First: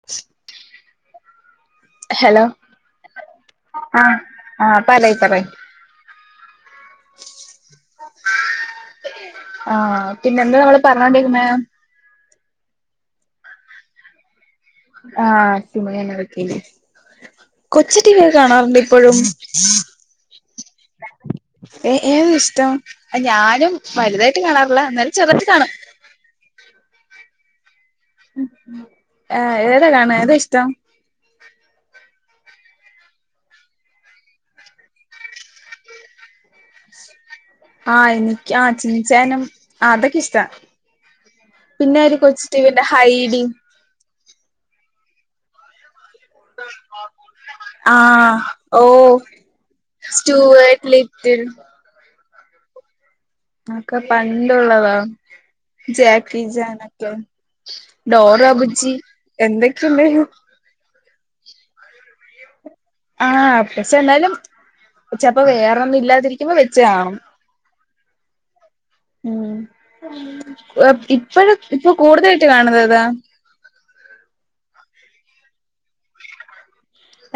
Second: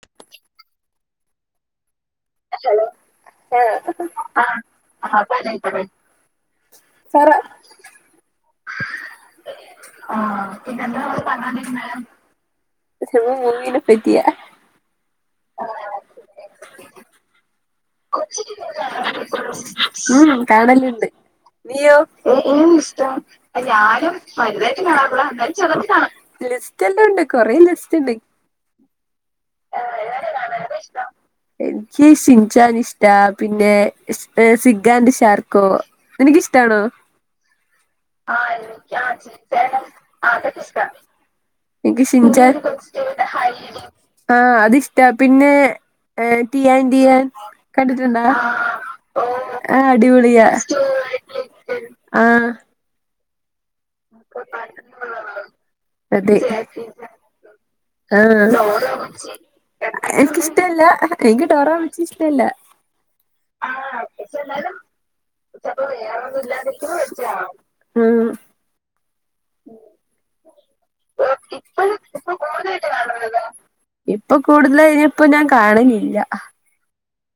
സെറ്റല്ലേ ആഹ് ആഹ് പറയ് പറയ് [inaudible] പറ ആ പിന്നെന്താ നമ്മള് പറഞ്ഞോണ്ടിരുന്നെ [unintelligible] മുങ്ങിനെപ്പറ്റിയാ [unintelligible] കൊച്ചു ടി വി ഒക്കെ കാണാറുണ്ടോ ഇപ്പോഴും ഉം കാണല്ണ്ട് ഏ [inaudible] ഏതാ ഇഷ്ടം ഞാനും വലുതായിട്ട് കാണാറില്ല എന്നാലും ചെറുതായിട്ട് കാണും ലിസ്റ്റെല്ലൊണ്ട് കൊറേ ലിസ്റ്റ്ണ്ട് ആ ഏത കാണാ ഏതാഷ്ടം [inaudible] ൻക്ക് ഷിൻചാനിഷ്ടാ പിന്നെ ഷ് സിഗ്ഗാൻ്റ് ഷാർക്കോ നിനിക്കിഷ്ടാണോ ആഹ് എനിക്ക് ആഹ് [unintelligible] ചിൻചാനും ആഹ് അതൊക്കെ ഇഷ്ടാ പിന്നെ ൻക്ക് ഒരു കൊച്ചു സിംഗ്ചാൻ ടിവിന്റെ ഹൈഡി ആ അതിഷ്ടാ പിന്നെ ഏ ടിയൻടിയാൻ കണ്ടിട്ടുണ്ടോ ആഹ് ആ ഓഹ് ഉം ആ അടിപൊളിയാ സ്റ്റുവേർട്ട് [unintelligible] ആ ആക്കെ പണ്ടുള്ളതാ അതെ ജാക്കി ജാനൊക്കെ ആ ഡോറ ബുജ്ജി എന്തൊക്കെണ്ടെയ്നു ട്ടല്ല ൻക്ക് ഡോറബുജി ഇഷ്ടല്ല ആ പശ്ശേ എന്തായാലും ചെൽപ്പോ വേറൊന്നും ഇല്ലാതിരിക്കുമ്പോ വെച്ച്കാണും ആഹ് ഉം ഇപ്പഴും ഇപ്പൊ കൂടുതലായിട്ട് കാണുന്നതെതാ ഇപ്പൊ കൂടുതല ഇനി ഇപ്പ ഞാൻ കാണലില്ല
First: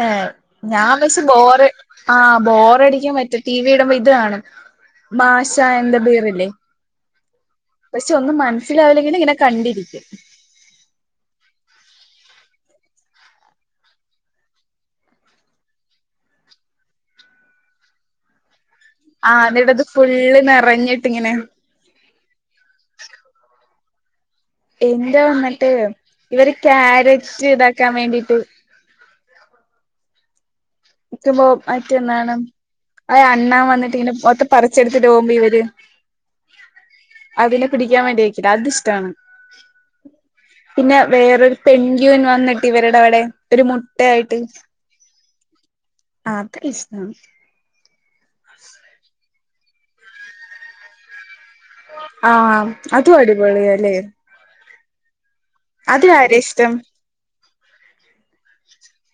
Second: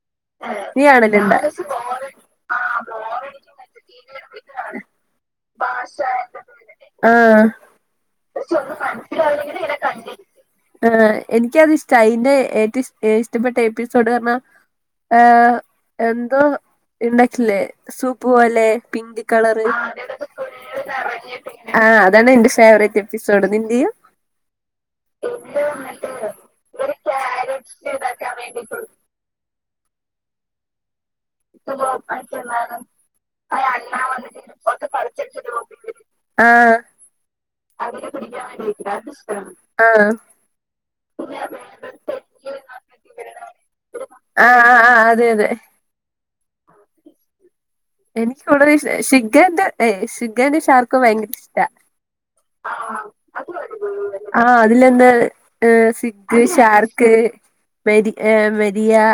എഹ് നീ ഞാൻ വെസ്സ് കാണലുണ്ടാ ബോറ് ആഹ് ബോറടികുമ്മറ്റെ ടി വി ഇടുമ്പോ ഇത് കാണും മാഷാ ആൻഡ് ദ ബിയർ ഇല്ലേ ആഹ് പക്ഷെ ഒന്നും മനസ്സിലാവില്ലെങ്കിലും ങ്ങനെ കണ്ടിരിക്കേ ആഹ് എനിക്കത് ഇഷ്ട അതിന്റെ ഏറ്റവും ഇഷ്ടപ്പെട്ട എപ്പിസോഡ് പറഞ്ഞാൽ ഏഹ എന്തോ ഇണ്ടാക്കില്ലേ സൂപ്പ് പോലെ പിങ്ക് ആഹ് കളർ എന്നിട്ടത് ഫുള്ള് നിറഞ്ഞിട്ടിങ്ങനെ ആഹ അതാണ് എന്റെ ഫേവറേറ്റ് എപ്പിസോഡ് നിന്റെയോ എന്റെ വന്നിട്ട് ഇവര് ക്യാരറ്റ് താക്കാൻ വേണ്ടിട്ട് [unintelligible] അഹ് അണ്ണാൻ വന്ന് മൊത്തം [unintelligible] ആഹ് അതിനെ പിടിക്കാൻ വേണ്ടിയെക്കുലേ അത് ഇഷ്ടാണ് ആഹ് പിന്നെ വേറൊരു പെൻഗ്വിൻ വന്നിട്ട് ഇവരുടെ അവിടെ ഒരു മുട്ടയായിട്ട് ആഹ് ആഹ് ആഹ് അതെ അതെ [unintelligible] എനിക്ക് വളരെ ഇ ഷിഖഗാന്ത് ഏഹ ഷിഖഗാന് ഷാർക്കും ഭയങ്കര ഇഷ്ടം ആഹ് അതും അടിപൊളിയാല്ലേ ആഹ് അതിലന്താ ഏ അതിലാരെയാ സിഗ്ഗ് ഇഷ്ടം ഷാർക്ക് മെരി മെരിയാ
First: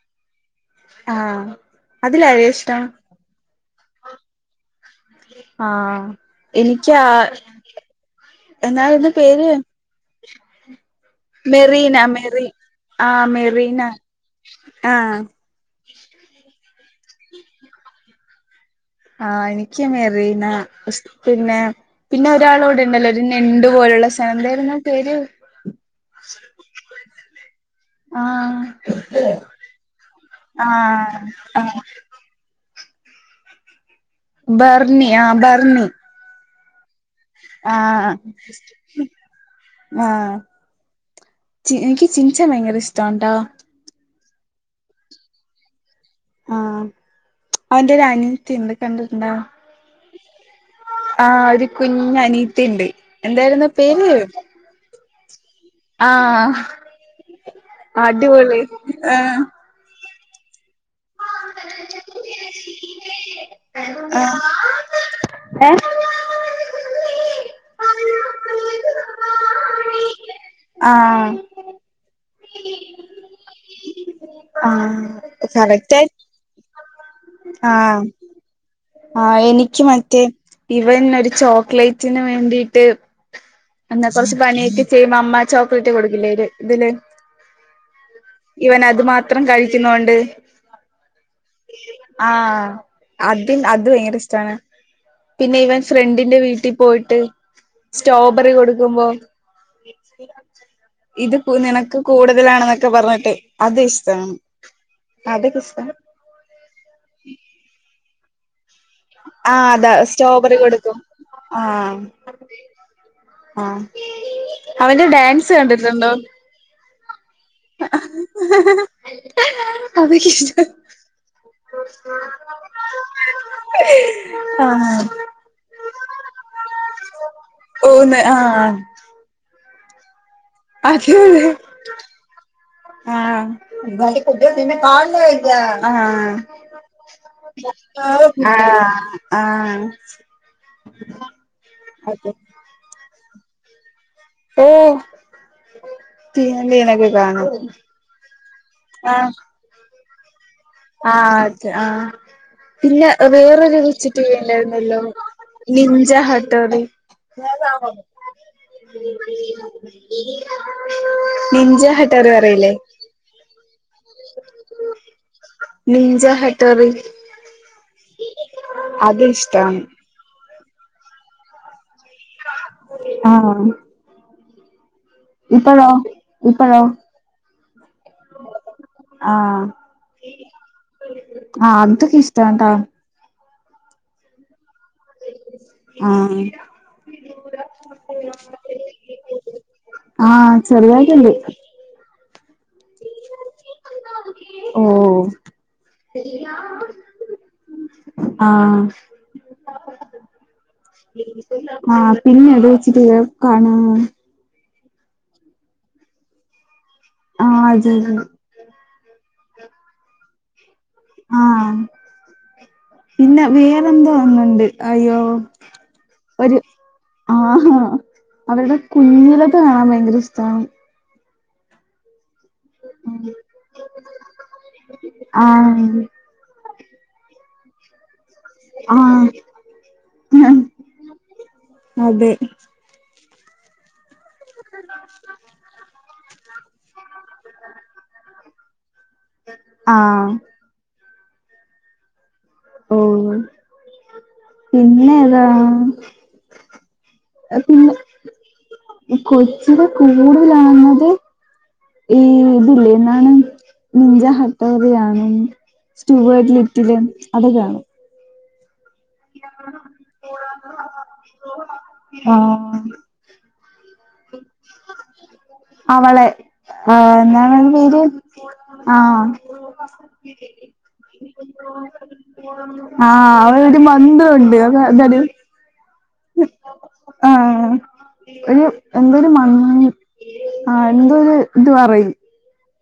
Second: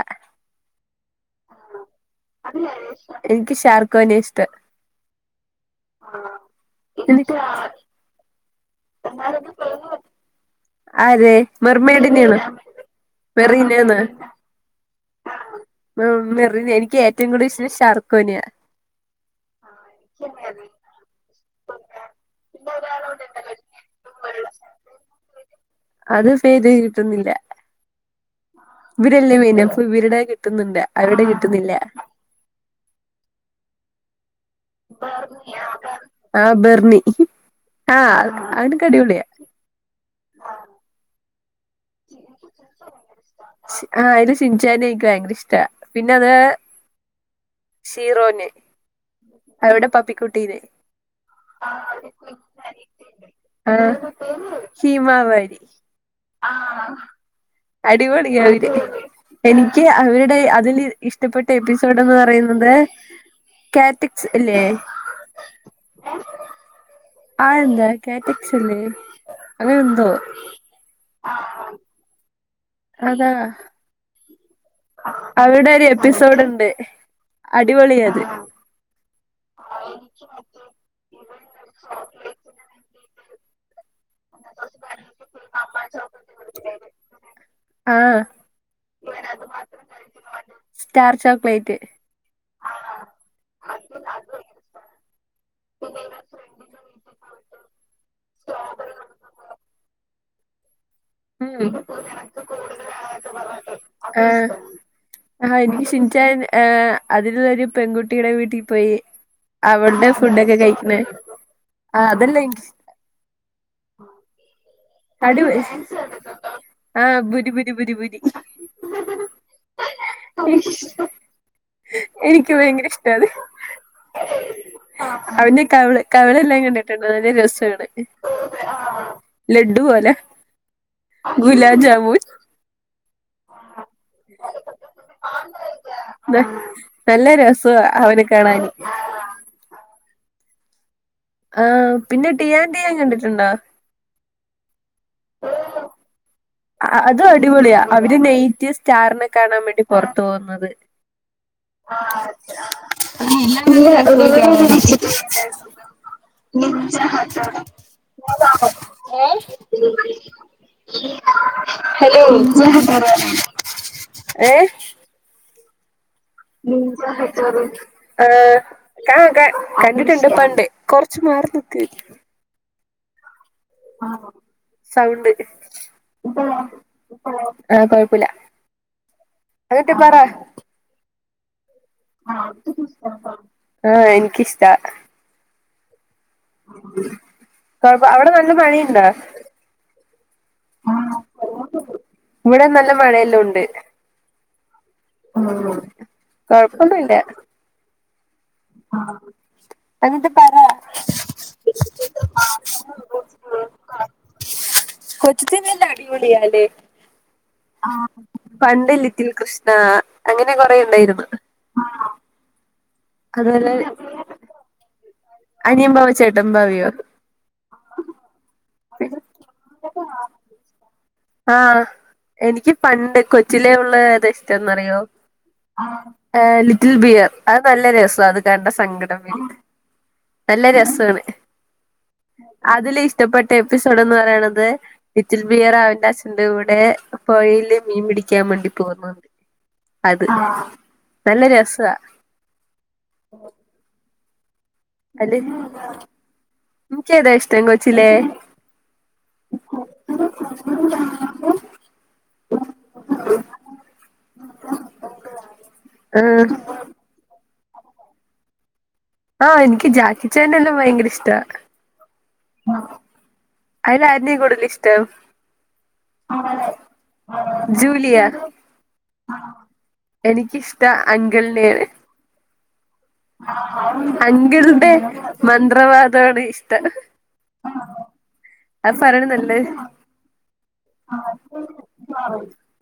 ആഹ് അതിലാരെയാ ഇഷ്ടം [unintelligible] എനിക്ക് ഷാർഖോന ഇഷ്ടം ആഹ് എനിക്ക്യാ നിനക്ക് എന്നാ [unintelligible] പേര് ആരെ മെറീന മെർമെയ്ഡിനെയാണോ മെറിൻ ആഹ് മെറീന മെറീനേന്ന് ആഹ് മ മെറി എനിക്ക് ഏറ്റവും കൂടുതൽ ഇഷ്ടം ഷർക്കോനിയ ആഹ് എനിക്ക് മെറീന പിന്നെ പിന്നെ ഒരാളോടെണ്ടല്ലോ ഒരു ഞെണ്ടു പോലുള്ള സാധനം എന്തേരുന്നു പേര് അത് ഫേത് ചെയ്തിട്ടൊന്നില്ല ആഹ് ഇവടെല്ലേ മീന്. അപ്പം ഇവര്ടെ കിട്ടുന്നുണ്ട് ആഹ് അവര്ടെ കിട്ടുന്നില്ല. ആഹ് ബർണി ആഹ് ബർണി ആഹ് ബെർണി ആഹ് അവനൊക്കൊ അടിപൊളിയ ആഹ് ചി എനിക്ക് ചിൻചാൻ ഭയങ്കര ഇഷ്ടംട്ടോ ആഹ് അയിലെ ശിൻചാനെ എനിക്ക് വയങ്കര ഇഷ്ട പിന്നെ അത് ആഹ് അവന്റെ ഒരു സീറോന് [unintelligible] അവരുടെ പപ്പിക്കുട്ടീനെ ആഹ് ഒരു കുഞ്ഞ് അനിയത്തീണ്ട് എന്തായിരുന്നാപേര് ഹീമവാരി ആഹ് അടിപൊളിയ അടിപൊളി ആഹ് നിക്ക് അവരുടെ അതില് ഇഷ്ടപ്പെട്ട എപ്പിസോഡ്ന്ന് പറയുന്നത് ഏ കാറ്റക് ഇല്ലേ ഏ ആന്ത കാറ്റെക്സ് ല്ലെ അങ്ങനെന്തോ ആഹ് അതാ ആഹ് അവരുടെ ഒരു കറക്റ്റ് ആയി എപ്പിസോഡ്ണ്ട് ആഹ് അടിപൊളിയത് ആഹ് എനിക്ക് മറ്റേ ഇവൻ ഒരു ചോക്ലേറ്റിന് വേണ്ടിട്ട് എന്നാ കൊറച്ച് പണിയൊക്കെ ചെയ്യുമ്പോ അമ്മ ചോക്ലേറ്റ് കൊടുക്കില്ലേര് ഇതില് ആഹ് ഇവൻ അത് മാത്രം കഴിക്കുന്നോണ്ട് സ്റ്റാർ ചോക്ലേറ്റ് ആഹ് അതി അത് വയങ്കര ഇഷ്ടണ് പിന്നെ ഇവൻ ഫ്രണ്ടിന്റെ വീട്ടി പോയിട്ട് സ്റ്റോ ബറി കൊടുക്കുമ്പോ ഇത് ഉം നിനക്ക് കൂടുതലാണെന്നൊക്കെ പറഞ്ഞിട്ട് അത് ഇഷ്ട്ടാണ് ആഹ് അത് [unintelligible] ഏ അതിലോരു പെൺകുട്ടിടെ വീട്ടി പോയി ആ അതാ അവളുടെ ഫുഡൊക്കെ സ്റ്റോബെറി കൊടുക്കും കഴിക്കണേ ആ ആഹ് അതല്ല എനിക്ക് ആ അവന് [unintelligible] ബുരി ബുരി ബുരി ബുരി അത് [unintelligible] എനിക്ക് ഭയങ്കര ഇഷ്ടാ അത് ആഹ് അവന്റെ കവിള് കവിള എല്ലാം കണ്ടിട്ടുണ്ട് ഒരു രസാണ് ഓന്ന് ആ ലഡ്ഡു പോലെ അതെ ഗുലാബ് ജാമുൻ അതെ ആഹ് [unintelligible] ആഹ് ന- നല്ല രസവാ അവനെ ആഹ് കാണാന് ആഹ് ആഹ് പിന്നെ ടിയാൻ ടിയൻ കണ്ടിട്ടുണ്ടോ ഓഹ് പിന്ന അതും അടിപൊളിയാ അവര് നെയ്റ്റീ സ്റ്റാറിനെ ആഹ് കാണാൻ വേണ്ടി പുറത്തു പോകുന്നത് ആഹ് അതെ ആഹ് പിന്നെ വേറൊരു കൊച്ചിറ്റിവി ഇണ്ടായിരുന്നല്ലോ നിഞ്ച ഹട്ടോറി [inaudible] ഹലോ ഹട്ടോറി അറിയില്ലേ ഏഹ് നിഞ്ച ഹട് നിഞ്ച ഹട്ടോരി ആഹ് കാ അത് കാ ക ഇഷ്ടാണ് കണ്ടിട്ടുണ്ട് പണ്ടേ കുറച്ച് മാർ കൊക്കെ കി ആഹ് ആഹ് സൗണ്ട് ഇപ്പഴോ ഇപ്പഴോ ആഹ് കൊഴപ് ആഹ് ആഹ് അതൊക്കെ ഇഷ്ടട്ടാ ആഹ് എനിക്കിഷ്ട്ടാ ആഹ് പോയിപ്പ അവിടെ നല്ല മഴയുണ്ട ആഹ് ചെറിതായിട്ടുണ്ട് ഇവിടെ നല്ല മഴയെല്ലാം ഉണ്ട് ഓഹ് കൊഴപ്പൊന്നുംല്ല ആഹ് ആഹ് എന്നിട്ട പറ ആഹ് പിന്നെ അത് വച്ചിട്ട് കാണ [unintelligible] അടിപൊളിയല്ലേ അത് ആഹ് അത് പണ്ട് ലിറ്റിൽ കൃഷ്ണ അങ്ങനെ കൊറെ ഉണ്ടായിരുന്നു ആഹ് പിന്നെ അതുപോലെ വേറെന്തോ ഒന്നുണ്ട് അയ്യോ അനിയൻ ഭാവ ചേട്ടൻ ഒരു ഭാവയോ ആഹ് ആഹ് അവരുടെ കുഞ്ഞിലക്ക കാണാൻ ഭയങ്കര ഇഷ്ടാണ് ആഹ് എനിക്ക് പണ്ട് കൊച്ചിലേ ഉള്ള ഏതാ ഇഷ്ടംന്നറിയോ ആഹ് ഏഹ് ലിറ്റിൽ ബിയർ അത് നല്ല രസാണ് ക്കണ്ട സങ്കടം ആഹ് വരും നല്ല രസാണ് അതെ അതിൽ ഇഷ്ടപ്പെട്ട എപ്പിസോഡ് എന്ന് പറയണത് ലിറ്റിൽ ബിയറ ച്ഛന്റെ കൂടെ പുഴയില് മീൻ പിടിക്കാൻ വേണ്ടി പോന്നത് അത് ആഹ് നല്ല രസാ ഓഹ് പിന്നെ താ എനിക്കേതാ ഇഷ്ടം പിന്നെ കൊച്ചിലേ കൊച്ചിലാ കൂടുതലാണത്. ഈ ഇതില്ലേ [unintelligible] നിഞ്ച ഹട്ടോറി കാണും, ആഹ് സ്റ്റുവേർട്ട് ലിറ്റില് അത് കാണും. ആഹ് എനിക്ക് ജാക്കിച്ചാന്റെ എല്ലാം ഭയങ്കര ഇഷ്ടാ. ആഹ് അയിൽ ആര്നേ കൂടുതൽ ഇഷ്ടം. അവളെ. [unintelligible] പേര് ജൂലിയ ആഹ് എനിക്കിഷ്ട അങ്കിളിനെയാണ് ആഹ് അവടെ ഒരു മന്തുണ്ട് [unintelligible] മന്ത്രവാദോടെ ഇഷ്ടാ. ആഹ് ഒരു ആഹ് എന്തൊരു മ ആഹ് എന്തോരു [unintelligible] ഇത് പറയും.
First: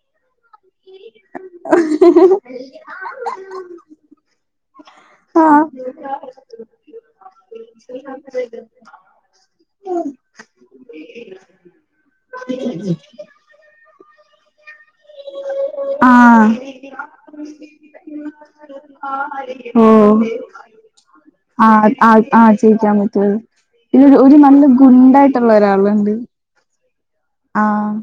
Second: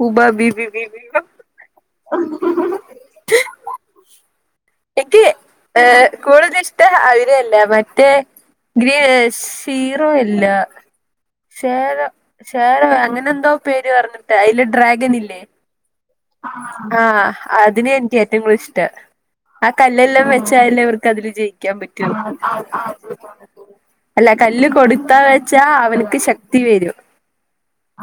ഉബ ബീബി. [unintelligible] [inaudible] എക്ക് ആഹ് ഏഹ് കൂടുതൽ ഇഷ്ട അവര അല്ല മറ്റേ ഗ്രീ സീറും അല്ല. ഷേര ഷേരവ അങ്ങനെ എന്തോ പേര് പറഞ്ഞിട്ടെ, അതില് ഡ്രാഗൻ ഇല്ലേ? ആഹ് ആഹ് അതിനെ എനിക്ക് ഏറ്റവും കൂടുതൽ ഇഷ്ടം. ആ ഓഹ് കല്ലെല്ലാം വെച്ചായാല- തില് ജയിക്കാൻ ആഹ് പറ്റൊ? ആഹ് ആഹ് ചെയ്യിക്കാൻ പറ്റുവത് പിന്നെ അല്ല ഒരു നല്ല കല്ല് ഗുണ്ടായിട്ടുള്ള കൊടുത്താച്ചാ അവനക്ക് ഒരാളുണ്ട് ശക്തി വരും. ആഹ്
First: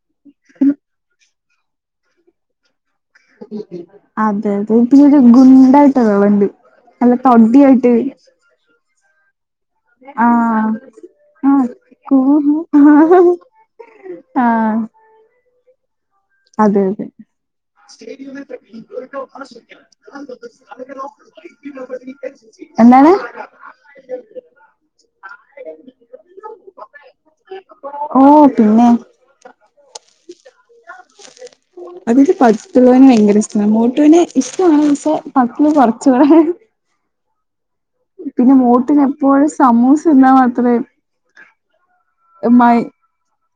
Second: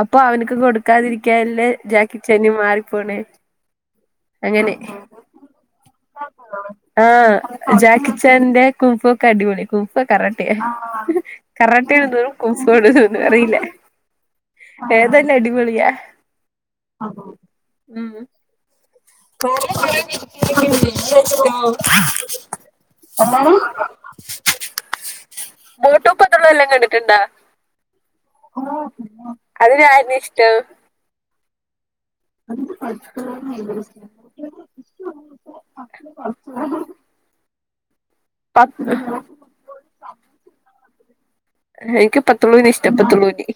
അപ്പൊ അവനക്ക് കൊടുക്കാതിരിക്കല്ലേ ജാക്കിച്ചാന് മാറിപ്പോണ്. അതെ അതെ പിന്നെരു ഗുണ്ടായിട്ട് ആള്ണ്ട്, നല്ല തടിയായിട്ട്. ഫെൻന്റെ കുംഫൊക്കെ അടിപൊളി. കുംഫോ കറാട്ടിയേ? ആഹ് ആഹ് കറാട്ടയാണോ കൂഹു കുംഫാണോ ഒന്നും അറിയില്ല. ആഹ് ഏതായാലും അടിപൊളിയാ. അതെ അതെ. ഉം [inaudible] എന്താണ് [unintelligible] മോട്ടു പത്ലു എല്ലാം കണ്ടിട്ടുണ്ടാ? ഓ പിന്നെ അതിലാര്നെ ഇഷ്ടം? അതിൽ പത്ത്ലു നെ ഭയങ്കര ഇഷ്ടമാണ്. മോട്ടുവിനെ ഇഷ്ടാണ്. പക്ഷെ പത് ലു കുറച്ചുകൂടെ. പിന്നെ പ മോട്ടൂന് എപ്പോഴും സമൂസ തിന്നാൻ മാത്രമേ- എനിക്ക് പത്തുലൂനെ മൈ ഇഷ്ടം, പത്തുളൂ ജി.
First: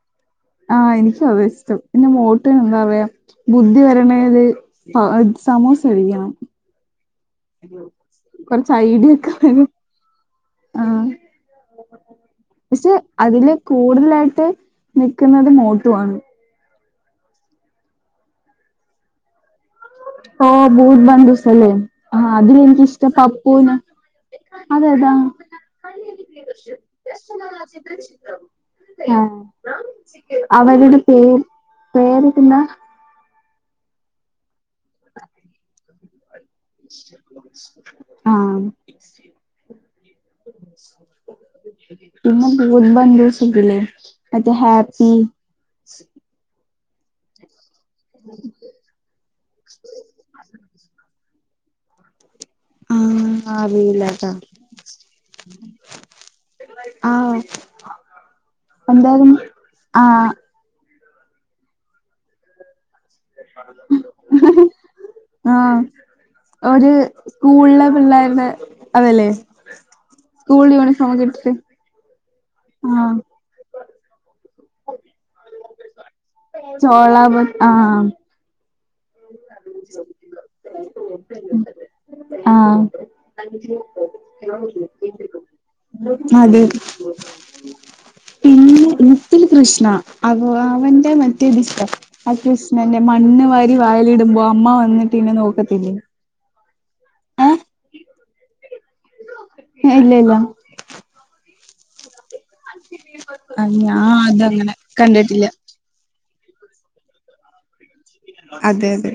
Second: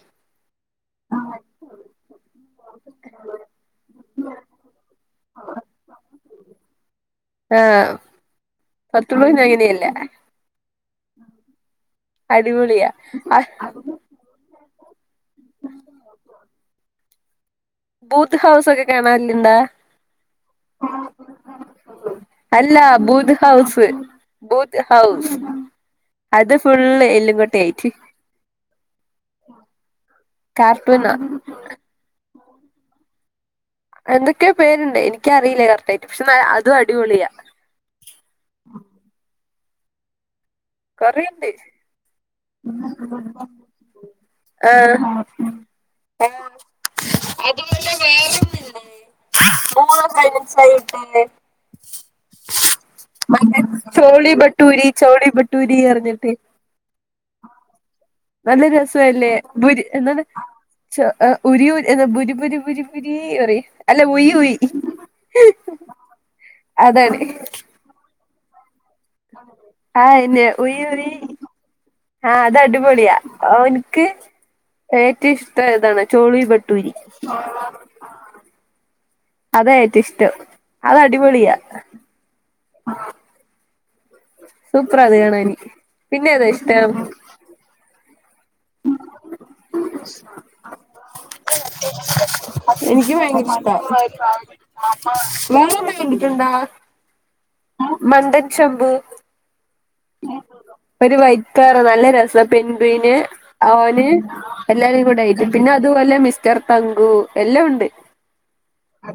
ആഹ് എനിക്കും അതാ ഇഷ്ടം. പിന്നെ മോട്ടൂന് എന്താ പറയാ ബുദ്ധി വരണൽ സമോസ കഴിക്കണം. ആഹ് കൊറച്ച് ഐഡിയ ഒക്കെരുന്നു. അല്ല. ആഹ് അടിപൊളിയാ പക്ഷെ, അതില് കൂടുതലായിട്ട്. നിക്കുന്നത് മോട്ടുവാണ്. ബൂത്ത് ഹൗസ് ഒക്കെ കാണാ ല്ലണ്ടാ? ഓ ബൂട് ബന്ദസല്ലേ? ആഹ് അത്ൽ എനക്ക്ഷ്ടം പപ്പൂനെ. ബൂത്ത്‌ ഹൗസ് ആഹ് അത് ഫുള് എല്ലങ്കോട്ട ആയിട്ട്. ആഹ് അവരുടെ കാർട്ടൂണാ പേര് പേരിടുന്ന- എന്തൊക്കെയ പേരുണ്ട്. എനിക്കറിയില്ല കറക്റ്റ് ആയിട്ട് പക്ഷെ- അതും അടിപൊളിയാ ആഹ് കൊറെയുണ്ട്. പിന്നെ ബൂട്ട് ബന്ധുസുണ്ട്ല്ലേ? മറ്റേ ഹാപ്പി. എൻ [inaudible] വേറോന്ന് ആഹ് [unintelligible] [unintelligible] അറിയില്ലട്ടാ ചോളി ബട്ടൂരി ചോളി ബട്ടൂരി എറിഞ്ഞിട്ട് ആഹ് നല്ല എന്തായാലും രേസല്ലേ പോരി എന്താന്ന് ആഹ് [unintelligible] ഉരീ പറിം അല്ല ഉയി ഉയി ഒര് അതാണ് സ്കൂളിലെ പിള്ളാര്ടേ ആഹ് യൂണിഫോം ഒക്കെ [unintelligible] ഇട്ടിട്ട് ആഹ് അത് അടിപൊളിയാ ആഹ് ഓന്ക്ക് ഏറ്റോ ഇഷ്ടമായതാണ് ചോളി ബട്ടുരി ചോള ബട്ട് ആഹ് അതാ ഏറ്റോം ഇഷ്ടം അത് അടിപൊളിയാ ആഹ് സൂപ്പറാ അത് കാണാന് പിന്നെ ഏതാ അതെ ഇഷ്ടം പിന്നെ ഇത്തിരി പ്രശ് [unintelligible] അവന്റെ മറ്റേത് ഇഷ്ടാ ആ കൃഷ്ണന്റെ എനിക്ക് മണ്ണ് ഭയങ്കര ഇഷ്ടാ വാരി വായലിട്മ്പോ അമ്മ വന്നിട്ട് ഇന്നെ നോക്കത്തില്ലേ എന്താ ഏ മണ്ടൻ ചംബു യെ ഇല്ല ഇല്ല ഒരു വഴിക്കേറി നല്ല രേസം [unintelligible] ആ ഞാൻ ഓന് അതങ്ങനെ എല്ലാരും കൂടെ ആയിട്ട് കണ്ടിട്ടില്ല പിന്നെ അതുപോലെ മിസ്റ്റർ തങ്കു എല്ലാം ഒണ്ട് അതെ അതെ